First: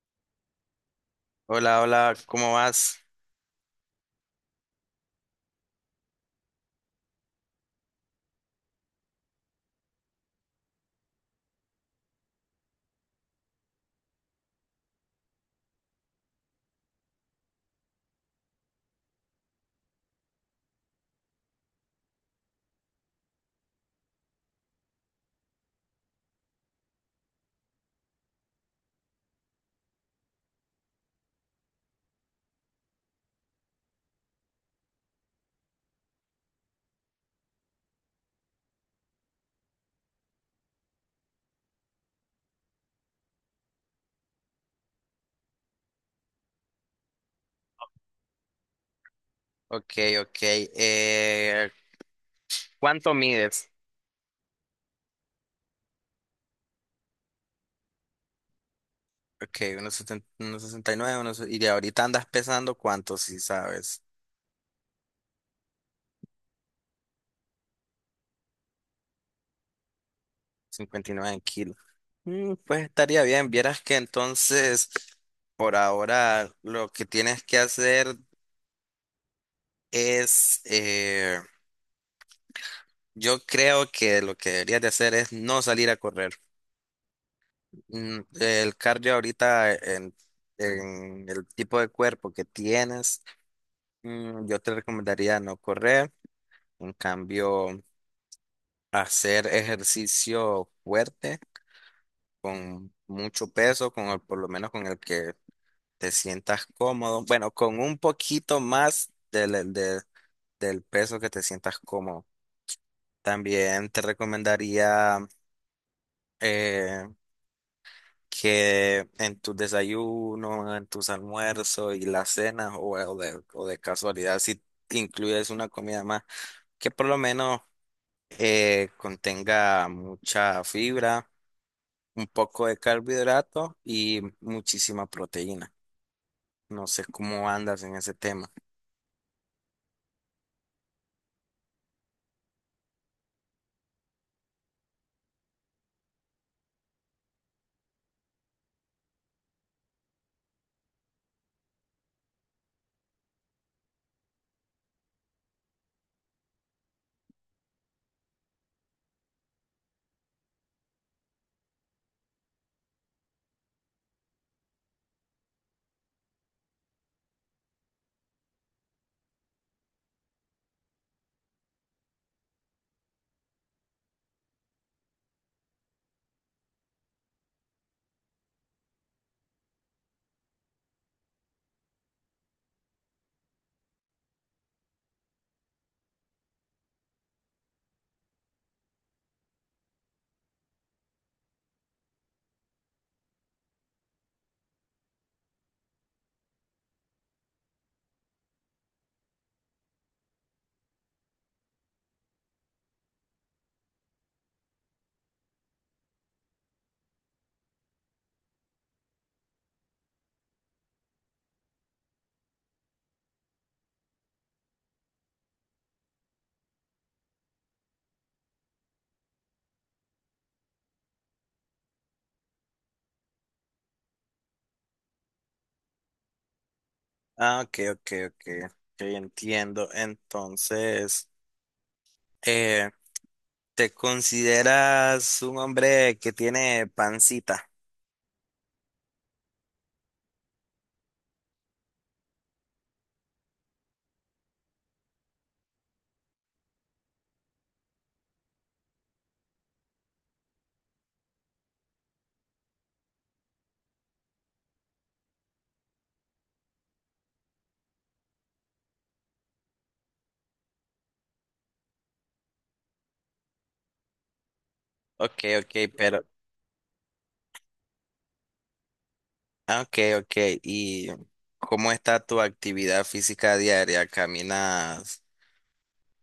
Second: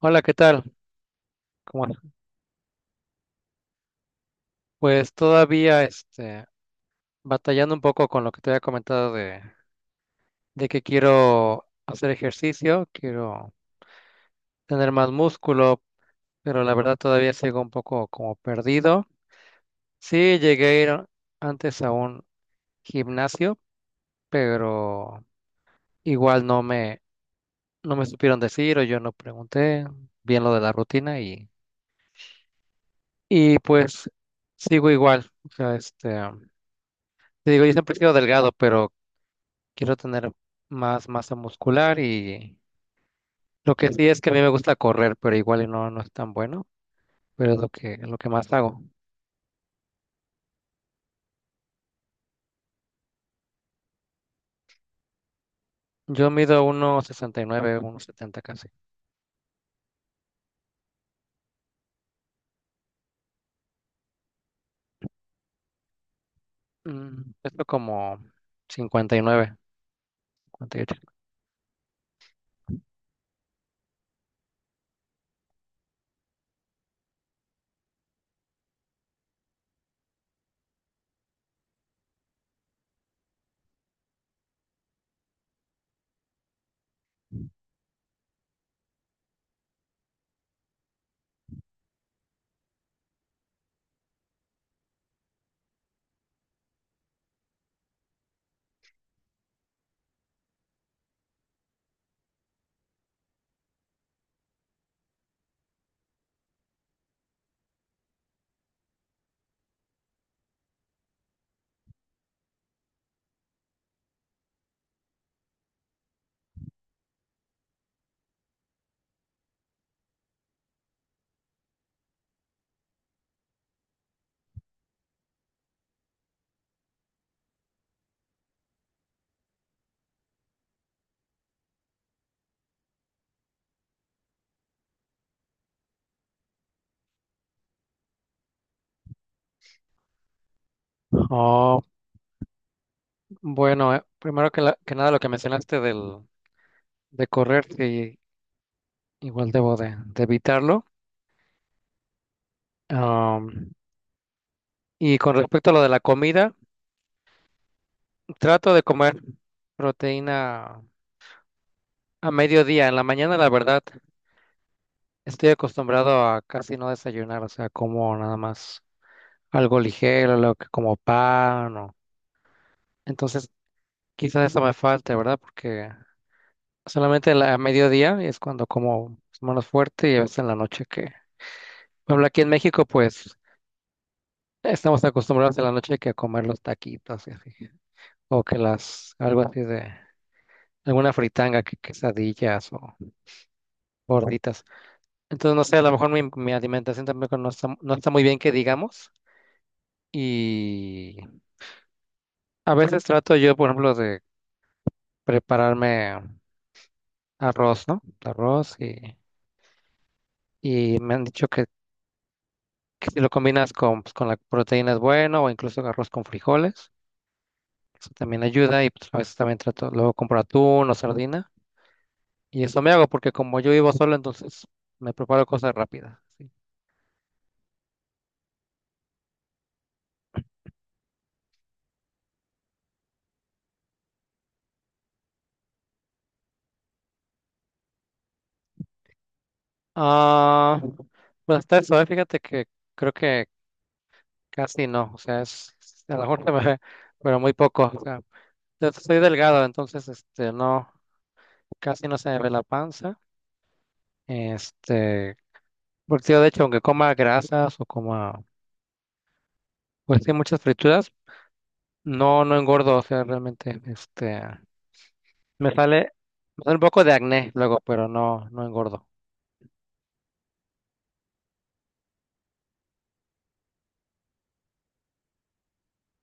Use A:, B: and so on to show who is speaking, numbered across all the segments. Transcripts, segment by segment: A: Hola, ¿qué tal?
B: Hola,
A: ¿Cómo andas?
B: hola, ¿cómo vas?
A: Pues todavía batallando un poco con lo que te había comentado de que quiero hacer ejercicio, quiero tener más músculo, pero la verdad todavía sigo un poco como perdido. Sí, llegué a ir antes a un gimnasio, pero igual no me supieron decir o yo no pregunté bien lo de la rutina y pues sigo igual. O sea, te digo, yo siempre he sido delgado, pero quiero tener más masa muscular y lo que sí es que a mí me gusta correr, pero igual y no es tan bueno, pero es lo que más hago.
B: Ok, ok. ¿Cuánto mides?
A: Yo mido uno sesenta y nueve uno setenta casi.
B: Ok, unos 69 unos, y de ahorita andas pesando cuánto, si sabes,
A: Esto como 59, 58.
B: 59 kilos. Mm, pues estaría bien, vieras que entonces, por ahora, lo que tienes que hacer es, yo creo que lo que deberías de hacer es no salir a correr. Mm, el cardio ahorita en el tipo de cuerpo que tienes. Mm, yo te recomendaría no correr, en cambio, hacer ejercicio fuerte, con mucho peso, por lo menos con el que te sientas cómodo. Bueno, con un poquito más del peso que te sientas cómodo. También te recomendaría eh, que en tus desayunos, en tus almuerzos y las cenas, o de casualidad, si incluyes una comida más, que por lo menos, contenga mucha fibra, un poco de carbohidrato y muchísima proteína. No sé cómo andas en ese tema.
A: Oh, bueno, primero que nada lo que mencionaste de correr, sí, igual debo de evitarlo. Am, y con respecto a lo de la comida, trato de comer proteína a mediodía. En la mañana, la verdad, estoy acostumbrado a casi no desayunar, o sea, como nada más algo ligero, lo que como pan o... Entonces, quizás eso me falte, ¿verdad? Porque solamente a mediodía es cuando como menos fuerte y a veces en la noche que... Por ejemplo, aquí en México, pues, estamos acostumbrados en la noche que a comer los taquitos y así. O que las, algo así de, alguna fritanga, que quesadillas o gorditas. Entonces, no sé, a lo mejor mi alimentación tampoco no está muy bien que digamos. Y. A veces trato yo, por ejemplo, de prepararme arroz, ¿no? Arroz y me han dicho que si lo combinas con, pues, con la proteína es bueno o incluso arroz con frijoles. Eso también ayuda y pues, a veces también trato, luego compro atún o sardina y eso me hago porque como yo vivo solo, entonces me preparo cosas rápidas. ¿Sí?
B: Ah, ok, ok, ok. Ok, entiendo. Entonces, eh, ¿te consideras un hombre que tiene pancita?
A: Ah, pues hasta eso, ¿eh? Fíjate que creo que casi no, o sea, a lo mejor se me ve, pero muy poco. O sea, yo soy delgado, entonces no. Casi no se me ve la panza. Este, porque yo de hecho, aunque coma grasas o coma, pues sí, muchas frituras, no engordo, o sea, realmente,
B: Ok,
A: me
B: ok,
A: sale,
B: pero,
A: me sale un poco de acné luego, pero no engordo.
B: ah, ok, ok. ¿Y cómo está tu actividad física diaria? ¿Caminas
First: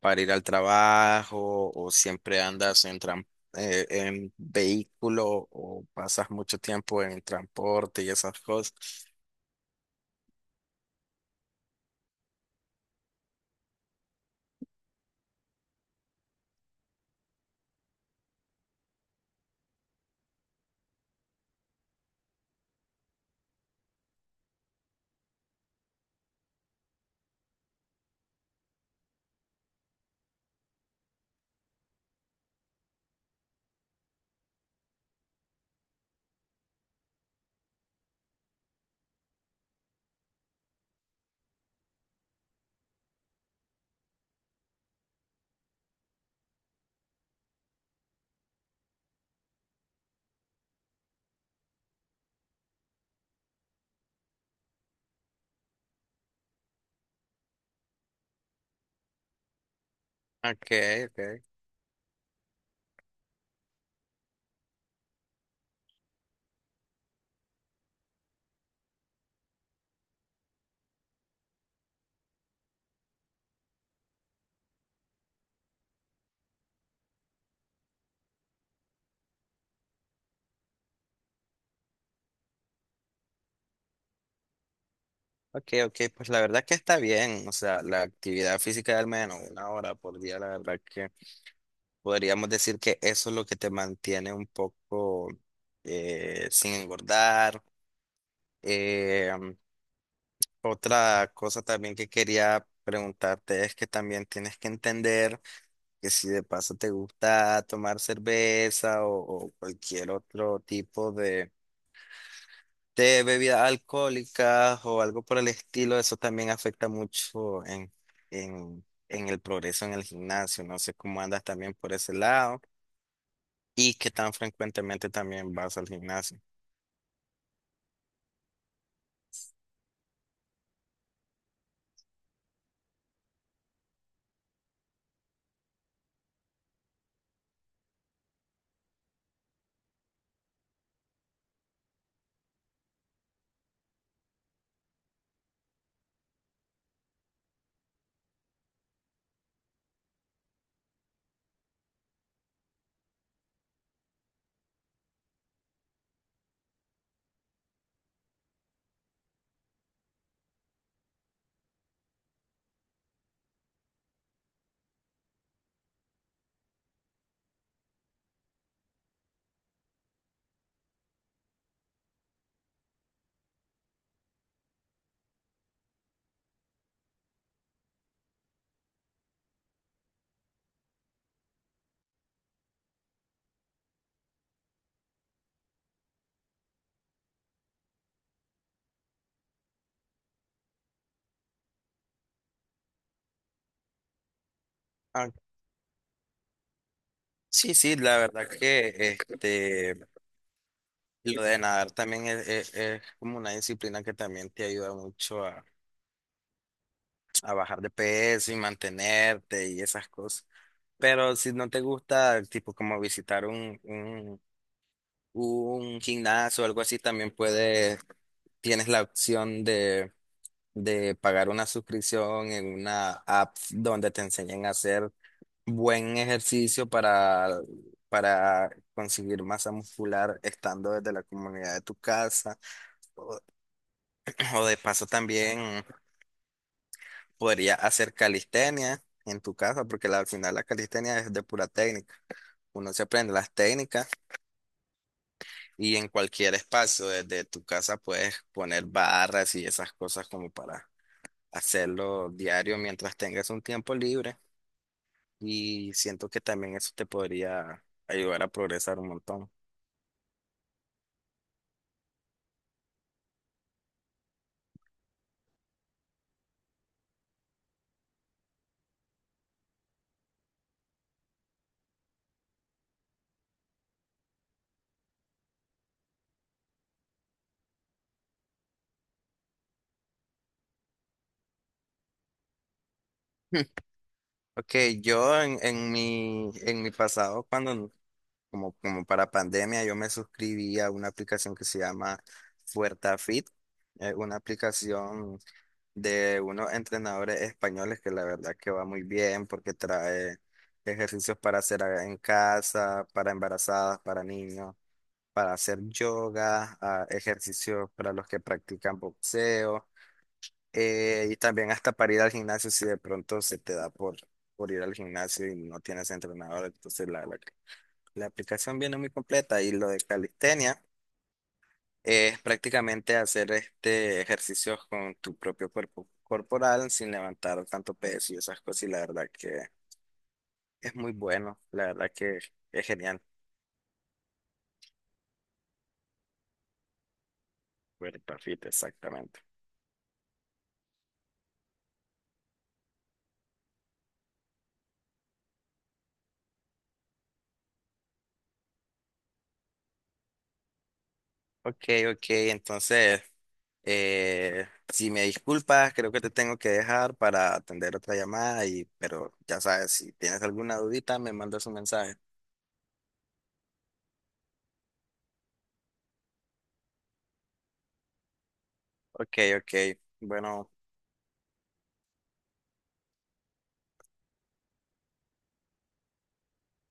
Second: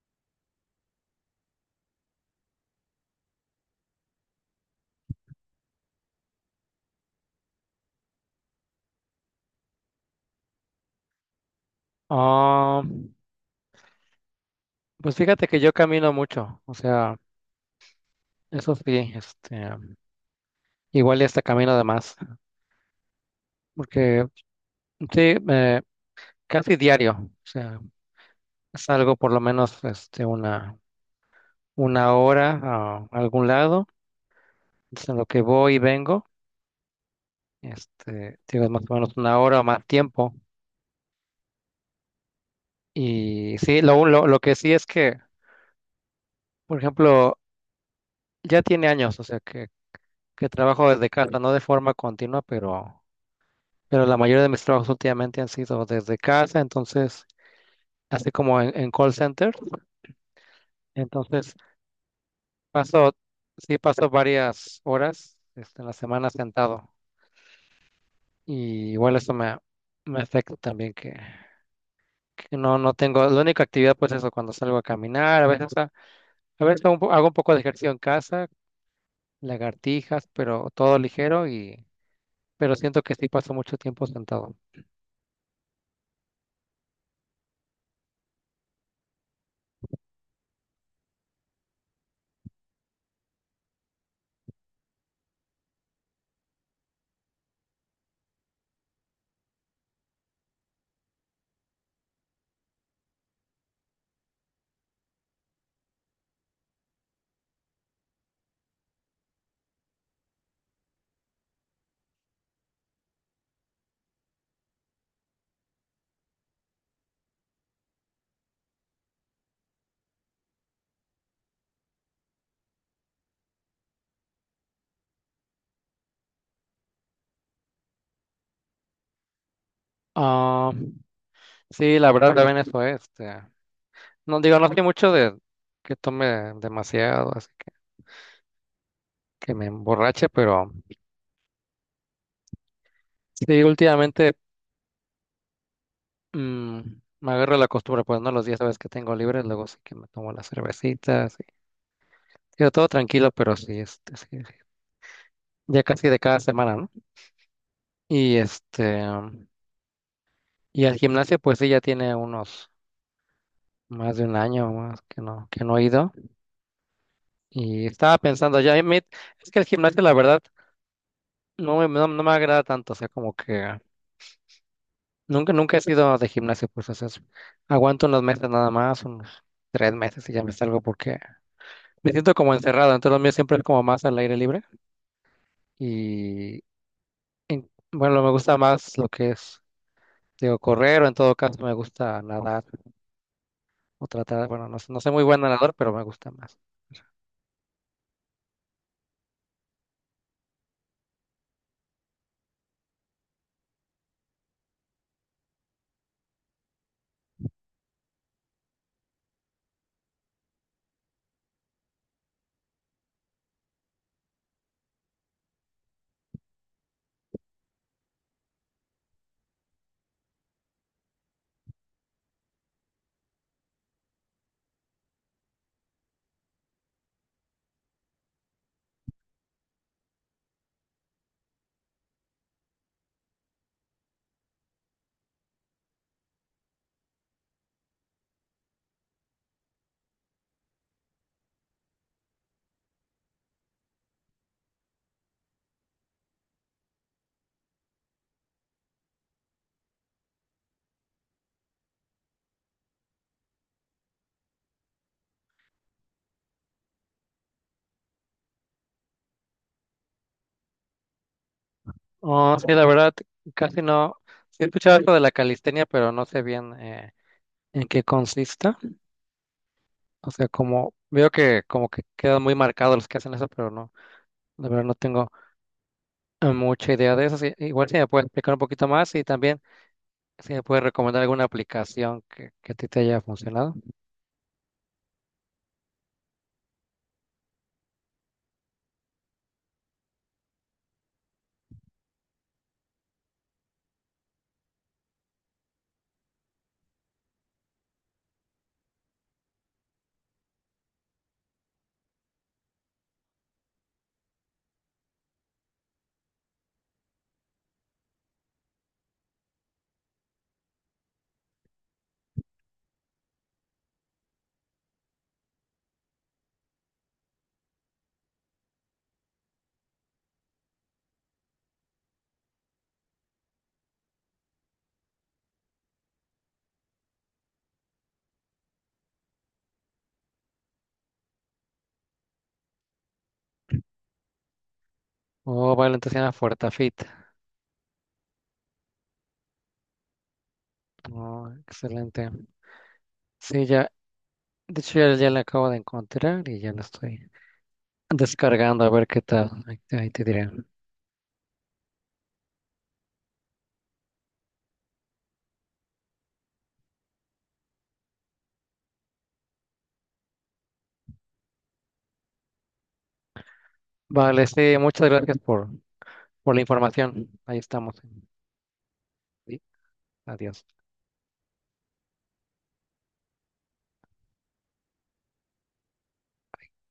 B: para ir al trabajo o siempre andas en vehículo o pasas mucho tiempo en transporte y esas cosas?
A: Ah, pues fíjate que yo camino mucho, o sea, eso sí, igual y hasta camino además, porque sí, casi diario, o sea, salgo por lo menos, una hora a algún lado, entonces, en lo que voy y vengo. Digo, es más o menos una hora o más tiempo. Y sí, lo que sí es que, por ejemplo, ya tiene años, o sea, que trabajo desde casa, no de forma continua, pero la mayoría de mis trabajos últimamente han sido desde casa, entonces, así como en call center,
B: Okay, okay.
A: entonces paso, sí paso varias horas, en la semana sentado. Y igual eso me afecta también que no tengo, la única actividad pues eso, cuando salgo a caminar. A veces hago un poco de ejercicio en casa, lagartijas, pero todo ligero pero siento que sí paso mucho tiempo sentado.
B: Okay, okay, pues la verdad que está bien, o sea, la actividad física de al menos una hora por día, la verdad que podríamos decir que eso es lo que te mantiene un poco sin engordar. Eh, Otra cosa también que quería preguntarte es que también tienes que entender que si de paso te gusta tomar cerveza o cualquier otro tipo de bebidas alcohólicas o algo por el estilo, eso también afecta mucho en el progreso en el gimnasio. No sé cómo andas también por ese lado y qué tan frecuentemente también vas al gimnasio.
A: Ah, sí, la verdad también eso es. No digo, no soy mucho de que tome demasiado, así que me emborrache, pero sí, últimamente mm, me agarro la costumbre, pues no, los días sabes que tengo libres, luego sí que me tomo las cervecitas, y, digo, todo tranquilo, pero sí, sí, sí, ya casi de cada semana, ¿no? Y este, y al gimnasio, pues sí, ya tiene unos más de un año más que no he ido. Y estaba pensando, ya, es que el gimnasio, la verdad, no me agrada tanto. O sea, como que nunca, nunca he sido de gimnasio, pues, o sea, aguanto unos meses nada más, unos tres meses y ya me salgo porque me siento como encerrado. Entonces, lo mío siempre es como más al aire libre. Y bueno, me gusta más lo que es, digo, correr o en todo caso me gusta nadar o tratar, bueno, no soy muy
B: Ah,
A: buen nadador, pero me gusta más.
B: sí, sí, la verdad que este, lo de nadar también es como una disciplina que también te ayuda mucho a bajar de peso y mantenerte y esas cosas. Pero si no te gusta, tipo como visitar un gimnasio o algo así, también puedes, tienes la opción de pagar una suscripción en una app donde te enseñen a hacer buen ejercicio para conseguir masa muscular estando desde la comunidad de tu casa. O, o de paso también. Podría hacer calistenia en tu casa, porque al final la calistenia es de pura técnica. Uno se aprende las técnicas y en cualquier espacio desde tu casa puedes poner barras y esas cosas como para hacerlo diario mientras tengas un tiempo libre. Y siento que también eso te podría ayudar a progresar un montón.
A: Oh, sí, la verdad, casi no. Sí he escuchado algo de la calistenia, pero no sé bien en qué consista. O sea, como veo que como que quedan muy marcados los que hacen eso, pero no, la verdad no tengo mucha idea de eso. Sí, igual si me puedes explicar un poquito más y también si me puedes recomendar alguna aplicación que a ti te haya funcionado.
B: Ok, yo en mi pasado, cuando como para pandemia, yo me suscribí a una aplicación que se llama FuertaFit, una aplicación de unos entrenadores españoles que la verdad que va muy bien porque trae ejercicios para hacer en casa, para embarazadas, para niños, para hacer yoga, ah, ejercicios para los que practican boxeo, y también hasta para ir al gimnasio si de pronto se te da por ir al gimnasio y no tienes entrenador, entonces la verdad la aplicación viene muy completa y lo de calistenia es prácticamente hacer este ejercicios con tu propio cuerpo corporal sin levantar tanto peso y esas cosas. Y la verdad que es muy bueno, la verdad que es genial.
A: Oh, vale, entonces se llama FortaFit.
B: Cuerpo fit, exactamente.
A: Oh, excelente. Sí, ya, de hecho ya la acabo de encontrar y ya la estoy descargando a ver qué tal. Ahí te diré.
B: Ok, ok, entonces, si me disculpas, creo que te tengo que dejar para atender otra llamada, y, pero ya sabes, si tienes alguna dudita, me mandas un mensaje.
A: Vale, sí, muchas gracias por la información. Ahí estamos.
B: Ok,
A: Sí,
B: ok,
A: adiós.
B: bueno.